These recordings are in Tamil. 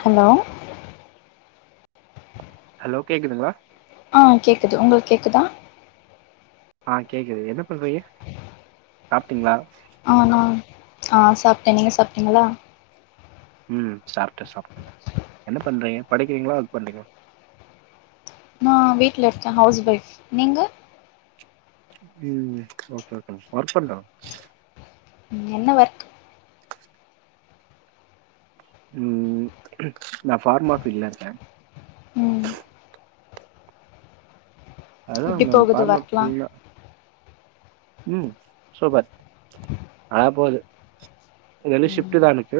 ஹலோ ஹலோ கேக்குதுங்ளா ஆ கேக்குது உங்களுக் கேக்குதா ஆ கேக்குது என்ன பண்றீங்க சாப்ட்டீங்ளா ஆ நா ஆ சாப்ட்டே நீங்க சாப்ட்டீங்களா ம் சாப்ட்டே சாப்ட்டே என்ன பண்றீங்க படிக்கிறீங்களா ஒர்க் பண்றீங்ளா ஆ வீட்ல இருக்க ஹவுஸ் ஒய்ஃப் நீங்க ம் ஓகே ஓகே மேம் ஒர்க் பண்ற மேம் ம் என்ன ஒர்க் ம் நா ஃபார்மா ஃபீல்ட்ல இருக்கே ம் அதா எப்டி மேம் போகுது ஃபார்மா ஒர்க்லா ஃபீல்னா ம் சூப்பர் அதலா போது இது வந்து ம் ஷிஃப்ட்டுதா எனக்கு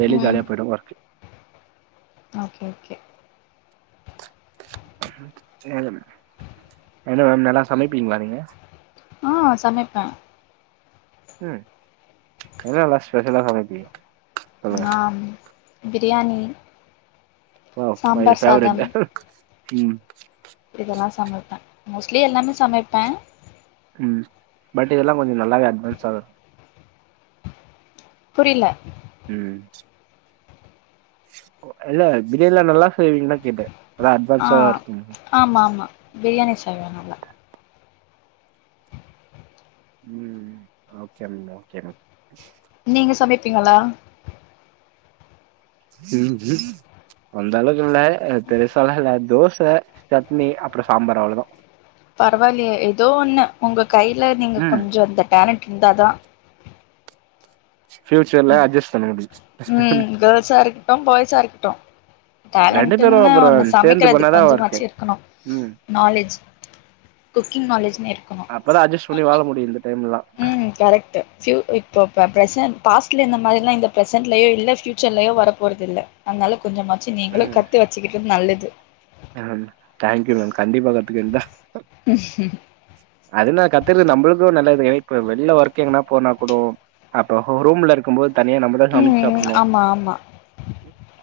டெய்லியு ம் ஜாலியா போயிடு ஒர்க்கு ஓகே ஓகே இன்னு இல்ல என்ன மேம் நல்லா சமைப்பீங்ளா நீங்க ஆ சமைப்பே ம் என்னெல்லா ஸ்பெஷலா சமைப்பீங்க சொல்லுங்க நா biryani oh my sambar favourite சாதம் ம் இதெல்லா சமைப்பே மோஸ்ட்லி எல்லாமே சமைப்பே ம் பட் இதெல்லா கொஞ்சோ நல்லாவே அட்வான்ஸ் ஆகு புரியல உ இல்ல பிரியாணிலா நல்லா செய்வீங்களான்னு கேட்டே அதா ஆ அட்வான்ஸா இருக்கு ஆமா ஆமா பிரியாணி செய்வே நல்லா உ ஓகே மேம் ஓகே மேம் நீங்க சமைப்பீங்களா உம்ம் அந்த அளவுக்கு மேல பெருசால்ல இல்ல தோசை சட்னி அப்றோ சாம்பார் அவ்ளவுதா பரவாயில்லையே ஏதோ ஒண்ணு உங்க கையில நீங்க ம் கொஞ்சோ அந்த டேலண்ட் இருந்தாதா ஃபியூச்சர் ல்ல அட்ஜஸ் தான ம் கேர்ள்ஸா இருக் கட்டும் பாய்ஸா இருக்கட்டு ரெண்டு பேரு டேலண்டன்னு அப்புறோ ஒன்னு சேர்ந்து சமைக்கதுக்கு பண்ணாதா ஒர்க்கு கொஞ்சமாச்சு இருக்கணு ம் நாலேஜ் குக்கிங் நாலேஜ்ன்னே இருக்கணு அப்ப தா அஜஸ் பண்ணி வாழ முடிய இந்த டைம்லலா உ கரெக்ட்டு இப்போ பிரசான் பாஸ்டல இந்த மாதிரிலா இந்த பிரசென்ட்லயோ இல்ல ஃப்பியூச்சர்லேயோ வர போறதில்லை அதுனால கொஞ்சமாச்சு நீங்களு கத்து வச்சுக்கிட்டது நல்லது மேம் தேங்க்யூ மேம் கண்டிப்பா கத்துக்கந்தா ஹம்ம் அதுனா கத்துக்கது நம்மளுக்கு நல்லது ஏ இப்ப வெளில ஒர்க் எங்கன்னா போனா கூடு அப்போ ரூம்ல இருக்கு போது தனியா நம்ம சமைச்சு ம் சாப்டனு ஆமா ஆமா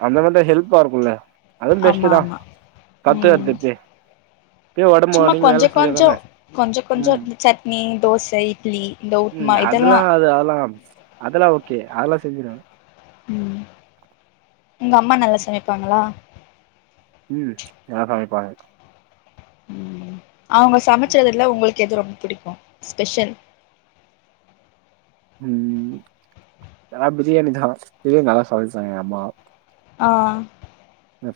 அந்த மாதிரி ஹெல்பா இருக்கும்ல்ல அதுவு பெஸ்ட் ஆமா தா ஆமா பத்து ம் வருதுப்ப சும்மா கொஞ்சோகொஞ்சோ செஞ்சாதான கொஞ்சோ கொஞ்சோ ம் சட்னி தோசை இட்லி இந்த உப்மா ம் அதெல்லா இதெல்லா அது அதெலா அதெல்லா ஓகே அதெல்லா செஞ்சிருவே உ உங்க அம்மா நல்லா சமைப்பாங்களா ம் நல்ல சமைப்பாங்க அவுங்க சமைச்சதுல உங்களுக்கு எது ரொம்ப பிடிக்கு ஸ்பெஷல் உ நல்லா பிரியாணி தா பிரியாணி நல்லா சமைப்பாங்க எங்க அம்மா ஆ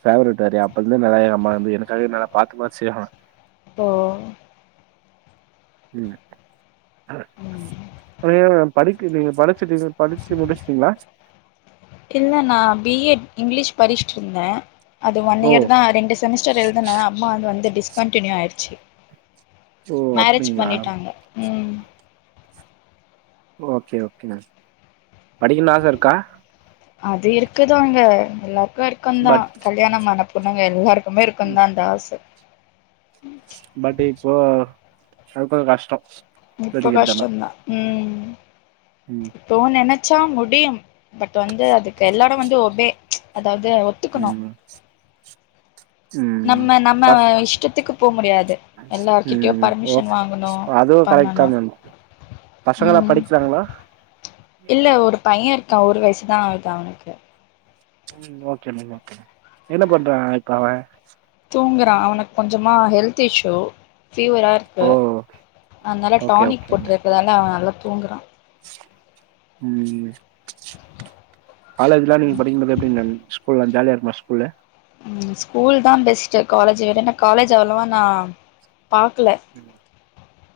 பேவரட் வேறையா அப்பருந்து நிறையா அம்மா வந்து எனக்காக நல்ல பாத்து பாத்து செய்வே ஓ ம் அ ம் ம் படிக் நீங்க படிச்சீட் படிச்சு முடிச்சுட்டீங்களா இல்ல நா பி எட் இங்கிலீஷ் படிச்சட்டு இருந்தே அது ஒன் ஓ இயர் தா ரெண்டு செமிஸ்டர் எழுதுனே அம்மா வந்து வந்து டிஸ்கன்டினியூ ஆயிடுச்சு ஓ மேரேஜ் அப்டிங்களா பண்ணிட்டாங்க உ ஓகே ஓகே மேம் படிக்கணு ஆசை இருக்கா அது இருக்குதாங்க எல்லாருக்கு இருக்குதா பட் கல்யாணோ ஆன பொண்ணுங்க எல்லாருக்கு மே இருக்கு தா அந்த ஆச பட் இப்போ அது கொஞ்சோ கஷ்டோ இப்ப படிக்கறதெல்லா கஷ்டோ தா ம் ம் தோ நெனைச்சா முடியு பட் வந்து அதுக்கு எல்லாரு வந்து ஒபே அதாவது ஒத்துக்கணு ம் ம் நம்ம நம்ம பஸ் இஷ்டத்துக்கு போ முடியாது எல்லார்கிட்டயு ம் ஓ பர்மிஷன் வாங்கணு அதுவு கரெக்ட் தா பண்ணணு மேம் பசங்களா ம் படிக்கிறாங்களா இல்ல ஒரு பைய இருக்கா ஒரு வயசுதா ஆவுது அவனுக்கு ம் ஓகே மேம் ஓகே மேம் என்ன பண்றா இப்ப அவ தூங்குறா அவனுக்கு கொஞ்சமா ஹெல்த் இஷ்யூ ஃபீவரா ஓ ருக்கு அதுனால ஓகே டானிக் ஓகேங்க போட்டிருக்கறதால அவ நல்லா தூங்குறா ம் காலேஜ்ல்லா நீங்க படிக்கு போது எப்டி மேம் ஸ்கூல்லல்லா ஜாலியா இருக்குமா ஸ்கூல்லு ம் ஸ்கூல் தா பெஸ்ட்டு காலேஜ் விட நா காலேஜ் அவ்ளோவா நா பாக்ல ம்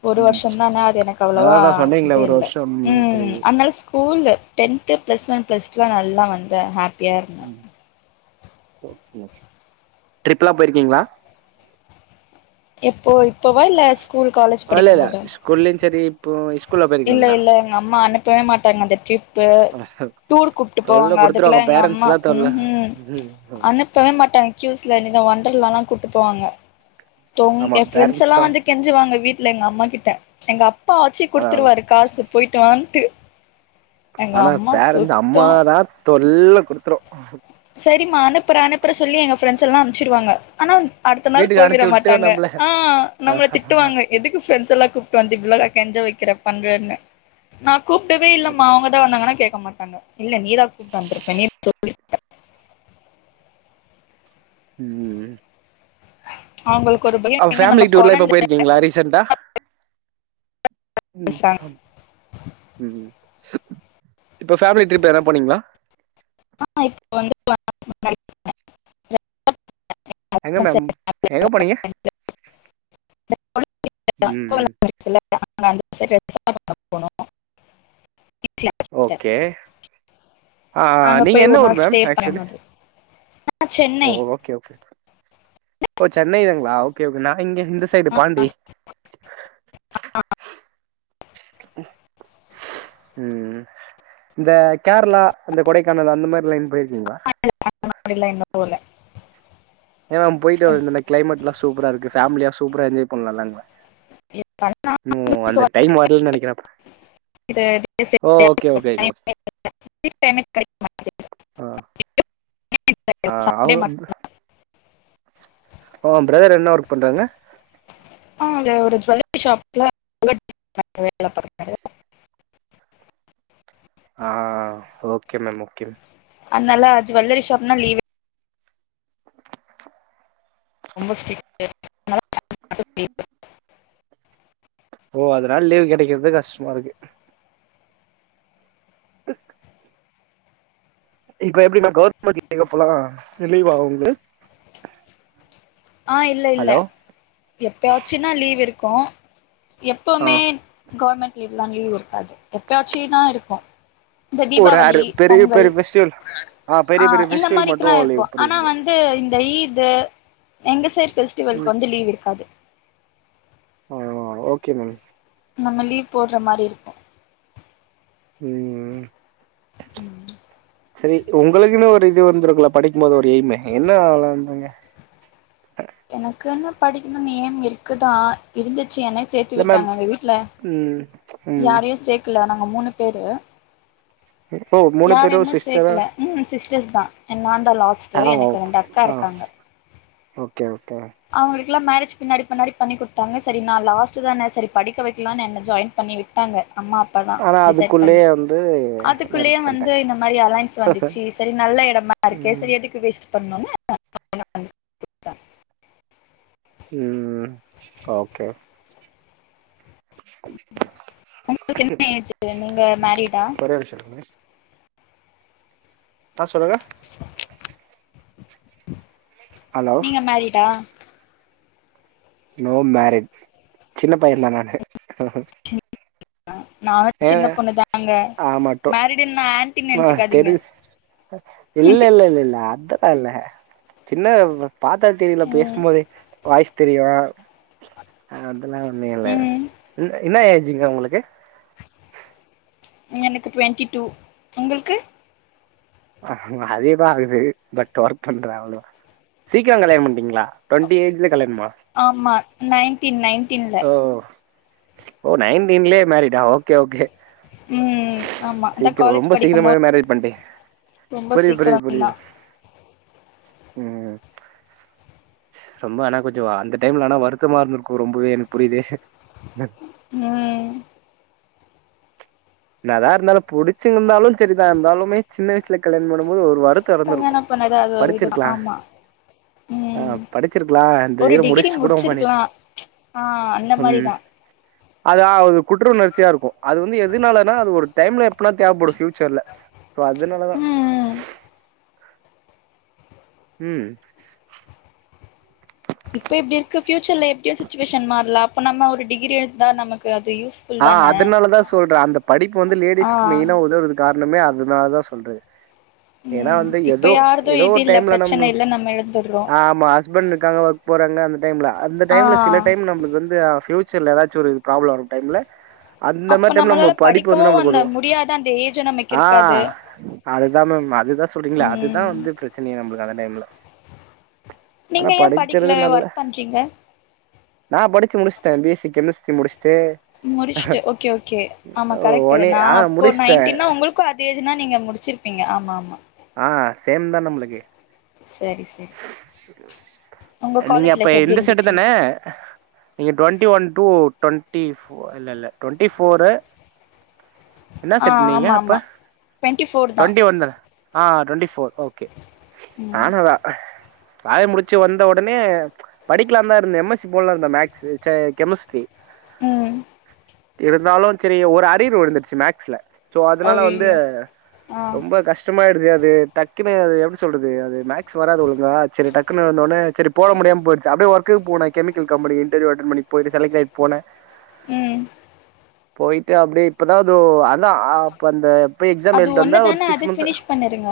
ஒரு வருஷோ தானே அது எனக்கு அவ்ளவா அதாதா இது சொன்னீங்களே ஒரு இல்ல வருஷம் சரி ம் அதுனால ஸ்கூல்லு டென்த்து ப்ளஸ் ஒன் ப்ளஸ் டூல நல்லா வந்த ஹாப் ம் [unintelligible] ட்ரிப்பல்லா போயிருக்கீங்களா எப்போ இப்போவா இல்ல ஸ்கூல் காலேஜ் இல்ல படிக்கு இல்ல போதா ஸ்கூல்லயு சேரி இல்ல இல்ல எங்க அம்மா அனுப்பவே மாட்டாங்க அந்த ட்ரிப்பு டூர் கூப்ட்டு போவாங்க தொல்ல அதுக்கல்லா குடுத்துருவாங்க எங்க பேரண்ட்ஸ் அம்மா தா தொல்ல உம் ம் அணு ப்பவே மாட்டாங்க கியூஸ்ல வண்டர்லால்லா கூட்டு போவாங்க ஆமா எ ஃப்ரெண்ட்ஸ் பேரண்ட்ஸ் எல்லா தா வந்து கெஞ்சுவாங்க வீட்டுல எங்க அம்மா கிட்ட எங்க அப்பா வச்சு அதா அதா குடுத்துருவாரு காசு போயிட்டு வான்ட்டு எங்க ஆனா அம்மா பேரண்ட் சுத்தோ அம்மாதா பெரிய குருத்தரோ சேரிம்மா அனுப்புற அனுப்புற சொல்லி எங்க ஃப்ரெண்ட்ஸ் எல்லா அனுச்சுடுவாங்க ஆனா அடுத்த நாள் வீட்டுக்கு போயிவிட அனுப்ச்சு விட்டு மாட்டாங்க நம்பள ஆ நம்மள ஆஹஹஹ திட்டுவாங்க எதுக்கு ஃப்ரெண்ட் எல்லா கூப்பிட்டு வந்து இப்படலா கேஞ்ச வைக்கிற பண்றன்னு நா கூப்பிட்டுவே இல்லமா அவங்கதா வந்தாங்கன்னா கேட்க மாட்டாங்க இல்ல நீதா கூப்பிட்டு வந்திருப்ப நீ சொல்லி ம் அவங்களுக்கு ஒரு பயம் எங்க நம்ம கொழந்த ங்களா ரீசன்டா ம் ஆ ம் இப்போ ஃபேமிலி ட்ரிப் என்ன போனீங்களா ஆ இப்ப வந்து [unintelligible] முன்னாடி போன எங்க மேம் எங்க போனீங்க ம் ம் இல்ல நாங்க அந்த சைட் ரெஸ்டாரன்ட பக்க போனோ இட்லர் ஓகே ஆ அங்க நீங்க போய் எந்த ஒரு ஊர் நாள் மேம் ஸ்டே பண்ண ஆக்சுவலி மாதிரி ஆ ஓ சென்னை ஓகே ஓகே ஓ சென்னை தாங்களா ஓகே நா இங்க இந்த சைடு பாண்டி ம் இந்த கேரளா அந்த கொடைக்கானல் அந்த மாரி லைன் போயிருக்கீங்களா கேரளா அந்த லைன் இன்னு போல ஏ மேம் போயிட்டு வந்தோ கிமேட்ல்லா சூப்பரா இருக்கு பேபேமியா சூப்பரா என்ஜாய் பண்ணலாம்ல மேம் ம் அந்த டைம் வரலனு நினைக்கிறேன்ப்பா இந்த [unintelligible] ஓகேங்க ஃபீரி டைமே கடைக்க மாண்டேகுது ஆ [unintelligible] ஆ சண்டே அவங்க மட்டுதா ஓ பிரதர் என்ன ஒர்க் பண்றாங்க ஆ அங்க ஒரு ஜுவல்லரி ஷாப்ல வேலை [inaudible] ஆ ஓகே மேம் ஓகே மேம் அனல்லா அது ஜுவல்லரி ஷாப்னா லீவே ரொம்ப ஸ்ட்ரிட்டு அதனால [inaudible] ஓ அதனால லீவ் கெடைக்குறது கஷ்டமா இருக்கு க் இப்ப எப்டிமா கவர்மெண்ட் லீவ் அப்பல்லா லீவாவுது ஆ இல்ல இல்ல ஹலோ எப்பயாச்சுன்னா லீவ் இருக்கு ஆ எப்பமே கவர்மெண்ட் லீவ்லா லீவ் இருக்காது எப்பயாச்சுனா இருக்கு இந்த ஓ தீபாவளி ரேரு பெரிய பொங்கல் பெரிய ஃபெஸ்டிவல் ஆ பெரிய பெரிய இந்த ஃபெஸ்டிவல் மட்டு மாரிக்குல்லா லீவ் இருக்கு ஆனா புரியுது வந் து இந்த ஈது எங்க சைடு ம் பெஸ்டிவலுக்கு வந்து லீவ் இருக்காது ஆ ஓகே மேம் நம்ம லீவ் போட்ற மாரி இருக்கு ம் ம் சரி உங்களுக்குன்னு ஒரு இது வந்திருக்குல படிக்கு போது ஒரு எய்ம் என்ன ஆகலா இருந்தங்க எனக்குன்னு படிக்கணு எய்ம் இருக்குதா இருந்துச்சு என்ன சேத்து இல்ல மேம் விட்டாங்க எங்க வீட்ல ம் ம் யாரையு சேக்கல நாங்க மூணு பேரு இருப்போ யாரையுமே சேக்கல ம் சிஸ்டர்ஸ் தா நா தா லாஸ்ட்டு ஆ ஓ எனக்கு ரெண்டு அக்கா ஆ இருக்காங்க ஓகே ஓகே அவங்களுக்கெலாம் மேரேஜ் பின்னாடி பின்னாடி பண்ணி குடுத்தாங்க சரி நா லாஸ்ட் தா சரி படிக்க வக்கலா என்ன ஜாயின் பண்ணி விட் ங்க அம்மா அப் பாதா ஆனா டிசைட் பண்ணி அதுக்குள்ளயே வந்து அதுக்குள்ளயே மேரேஜ் வந்து பண்ட்டாங்க இந்த மாரி அலயன்ஸ் வந்துச்சு சரி நல்ல இடமா மா இருக்கே ம் எதுக்கு வேஸ்ட் பண்ணுனு கல்யாண பண்ணி ம் ஓகே உங்களுக்கு என்ன நீங்க மேரிடா ஒரே நிமிஷ இருங்க ஆ சொல்லுங்க [inaudible] [inaudible] நீங்க மேரிடா நோ மேரிட் சின்ன பய தா நானு நானு ஏ சின்ன பொண்ணுதாங்க ஆமா டொ மேரிடுனா ஆண்ட்டி ஆ நெனச்சுக்காதீங்க தெரி இல்ல இல்ல இல்ல அது அல்ல சின்ன பாத்தா தெரியல ம் பேசும் போதே வாய்ஸ் தெரிய அதெல்லா ஒண்னுயில்ல ம் என்னா ஏஜுங்க்கா உங்களுக்கு எனக்கு ட்வெண்ட்டி டூ உங்களுக்கு ஆ அதேதா ஆகுது பட் ஒர்க் பண்ற அவ்ளதா சீக்கிர கல்யாண பண்டீங்ளா டுவெண்டி ஏஜ்ல கல்யாணமா ஆமா நைன்டீன் நைன்டீன்ல ஓ ஓ நயன்டின்லயே மேரிடா ஓகே ஓகே ம் ஆமா அதா சீக்கிர காலேஜ் ரொம்ப படிக்கும் போது சீக்கிரமாவே மேரேட் பண்டீங்க ரொம்ப புரியுது புரியுது சீக்கிரந்தா புரியுது உ ரொம்ப ஆனா கொஞ்சோ அந்த டைம்ல ஆனா வருத்தமா இருந்திருக்கு ரொம்பவே எனக்கு புரியுது உ நல்லாயிருந்தாலு புடிச்சு இருந்தாலு சரிதா இருந்தாலமே சின்ன வயசுல கல்யாணம் பண்ணு போது ஒரு வரத்து த்தோ இருந்திருக்கு கல்யாணம் பண்ணது அது ஒரு இதுதா படிச்சிருக்கலா ஆமா ஆ ம் படிச்சிருக்கலா இந்த ஒரு இயர் டிகிரி முடிச்சுட்டு கூட பண்ணி முடிச்சிருக்கலா ஆ அந்த ம் மாரிதா அதா ஒரு குற்ற உணர்ச்சியா இருக்கு அது வந்து எதுனால நா அது ஒரு டைம்ல எப்பனா தேவப்படு ஃப்யுச்சர்ல அதுனாலதா ம் ம் உ இப்ப இப்படி இருக்கு பியூச்சர்ல எப்டியுச்சு சுச்சுவேஷன் மாறலாம் அப்ப நம்ம ஒரு டிகிரி இருந்தா நமக்கு அது யூஸ் ஆஹ் அதுனாலதா சொல்றே அந்த படிப்பு வந்து ஆ லேடிஸ்க்கு மெயினா உதவுது காரணமே அதனால தான் சொல்றே ஏன்னா ம் வந்து இப்ப ஏதோ யாரது ஏதோ இது ஒரு இல்ல டைம்ல நம் பிரச்சன இல்ல நம்ம எழுந்துடுறோ ஆமா ஹஸ்பண்ட் இருக்காங்க ஒர்க் போறாங்க அந்த டைம்ல அந்த ஆ டைம்ல சில டைம் நம்மளுக்கு வந்து பியூச் புயுச்சர்ல ஏதாச்சு ஒரு ப்ராப்ளோ வர டைம்ல அந்த மார் அப்ப டைம்ல நம்ம நம்மளால படிப்பு படிக்கவு வந்து நம்மளுக்கு அந்த உதவு முடியாத அந்த ஏஜு நமக்கு ஆ இருக்காது அதுதா மேம் அதுதா சொல்றீங்கள அதுதா ம் வந்து பிரச்சனையே நம்பளுக்கு அந்த டைம்ல ஆனா நீங்க ஏ படிக்கிறது படிக்கல நல்ல ஒர்க் பண்றீங்க நா படிச்சு முடிச்சுட்ட பி எஸ் சி கெமிஸ்ட்ரி முடிச்சுட்டு முடிச்சுட்டு ஓகே ஓகே ஆமா கரெக்ட்டு ஒனே நா ஆ அப்போ முடிச்சுட்டே நைன்டீனா உங்களுக் கு அதே ஏஜ்னா நீங்க முடிச்சிருப்பீங்க ஆமா ஆமா ஆ சேம் தா நம்மளுக்கு செரி ச நீங்க காலேஜ் அப்ப லைஃப் எப்டி எந்த செட்டு இருந்துச்சு தான நீங்க twenty one two twenty four இல்லல்ல டொண்டி போரு என்னா ஆ செட் நீங்க ஆமா அப்ப ஆமா டுவெண்ட்டி ஃபோர் தா டொண்டி ஒன் தான ஆ டொண்டி ஃபோர் ஓகே ம் நானு அதா ராய முடிச்சு வந்த உடனே படிக்கலான்தா இருந்த எம் எஸ் சி போடலான் இருந்த மேக்ஸ்சு ச்ச கெமிஸ்ட்ரி ம் இருந்தாலு செரி ஒரு அரியர் உழுந்துருச்சு மேக்ஸ்ல சோ அதனால வந்து அய்யய்யோ ஆ ரொம்ப கஷ் கஷ்ட்டமாயிடுச்சு அது டக்குன்னு அது எப்படி சொல்றது அது மேக் ஸ் வராது ஒழுங்கா செரி டக்குன்னு வந்தோன்னே சரி போட முடியாம போயிடுச்சு அப்படியே ஒர்க்குக்கு போன கெமிக்கல் கம்பனி இன்டர்வியூ அட்டென் பண்ணி போயிட்டு செலக்ட் ஆயிட்டு போன ம் போயிட்டு அப்படே இப்பதா எதோ த ஆப்ப அந்த போய் எக்ஸாம் அது எழுட்டு ஒன்னு வந்தா ஒரு தான சிக்ஸ் அது மந்த் ஃபினிஷ் பண்ணிருங்க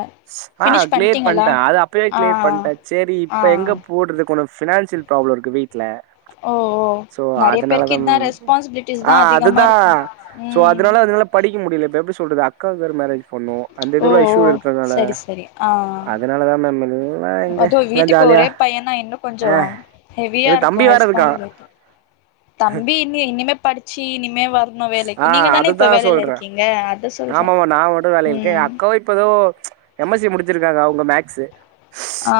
ஆ ஃபினிஷ் கிளியர் பண்ட்டீங்களா பண்ட்டே அது அப்பவே ஆ கிளியர் பண்ட்டே சேரி ஆ ஆ இப்ப எங்க போடுறது கொன்னோ பினான்சியல் ப்ராப்ளோ இருக்கு வீட்டுல ஓ ஓ சோ நெறைய பேருக்கு அதனாலதன் இதா ரெஸ்பான்சிபிலிட்டிஸ் ஆ தா அதிகமா அதுதா இருக்கு சோ ம் அதனால அதனால படிக்க முடில இப்ப எப்டி சொல்றது அக்காவுக்கு வேற மேரேஜ் பண்ணு அந்த ஓ இதுலா இஷ்யூ ஓ இருக்கர்னால சரி அதனாலதா [unintelligible] அதூ எல்லா வீட்டுக்கு ஜாலியா ஒரே பையனா இன்னு கொஞ்சோ ஆ ஹெவியா எனக்கு தம்பி வேற இருக்கா இருக்கு [unintelligible] தம்பி இனி இனிமே படிச்சி இனிமே வர் னு ஆ வேலைக்கு நீங்க தானே இப்ப அதுதா வேலைல சொல்றே இருக்கீங்க அத சொல்ற ம் கோ இப்பதோ எம் எஸ் சி முடிச்சிருக்காங்க அவுங்க மேக்ஸு ஆ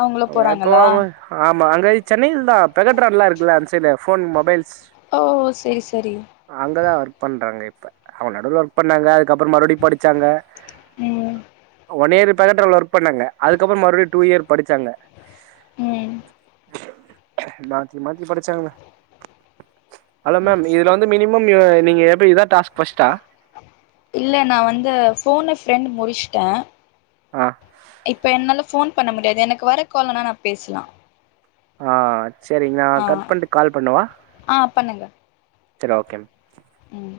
அவங்க இப்போ அவ ஆமா அங்க சென்னையில்தா பெகட்ரான்லா இருக்குல்ல அது சைட் ஃபோன் மொபைல்ஸ் ஓ சரி சரி அங்கதா ஒர்க் பண்றாங்க இப்ப அவங்க நடுல ஒர்க் பண்ணாங்க அதுக்கப்புறோ மறுடி படிச்சாங்க ம் ஒன் இயர் பகட்ரான்ல ஒர்க் பண்ணாங்க அதுக்கப்புறோ மறுடியு டூ இயர் படிச்சாங்க ம் மாத்தி மாத்தி படிச்சாங்கள ஹலோ மேம் இதுல வந்து மி மினிமம் நீங்க எப்டி இதா டாஸ்க் ஃபர்ஸ்ட்டா இல்ல நா வந்து ஃபோன்னு ஃப்ரெண்ட் முடிச்ட்ட ஆ இப்ப என்னால ஃபோன் பண்ண முடியாது எனக்கு வர கால்னனா நா பேசலா ஆ சரிங்க நா ஆ கட் பண்ட்டு கால் பண்ணவா ஆ பண்ணுங்க சரி ஓகே ம்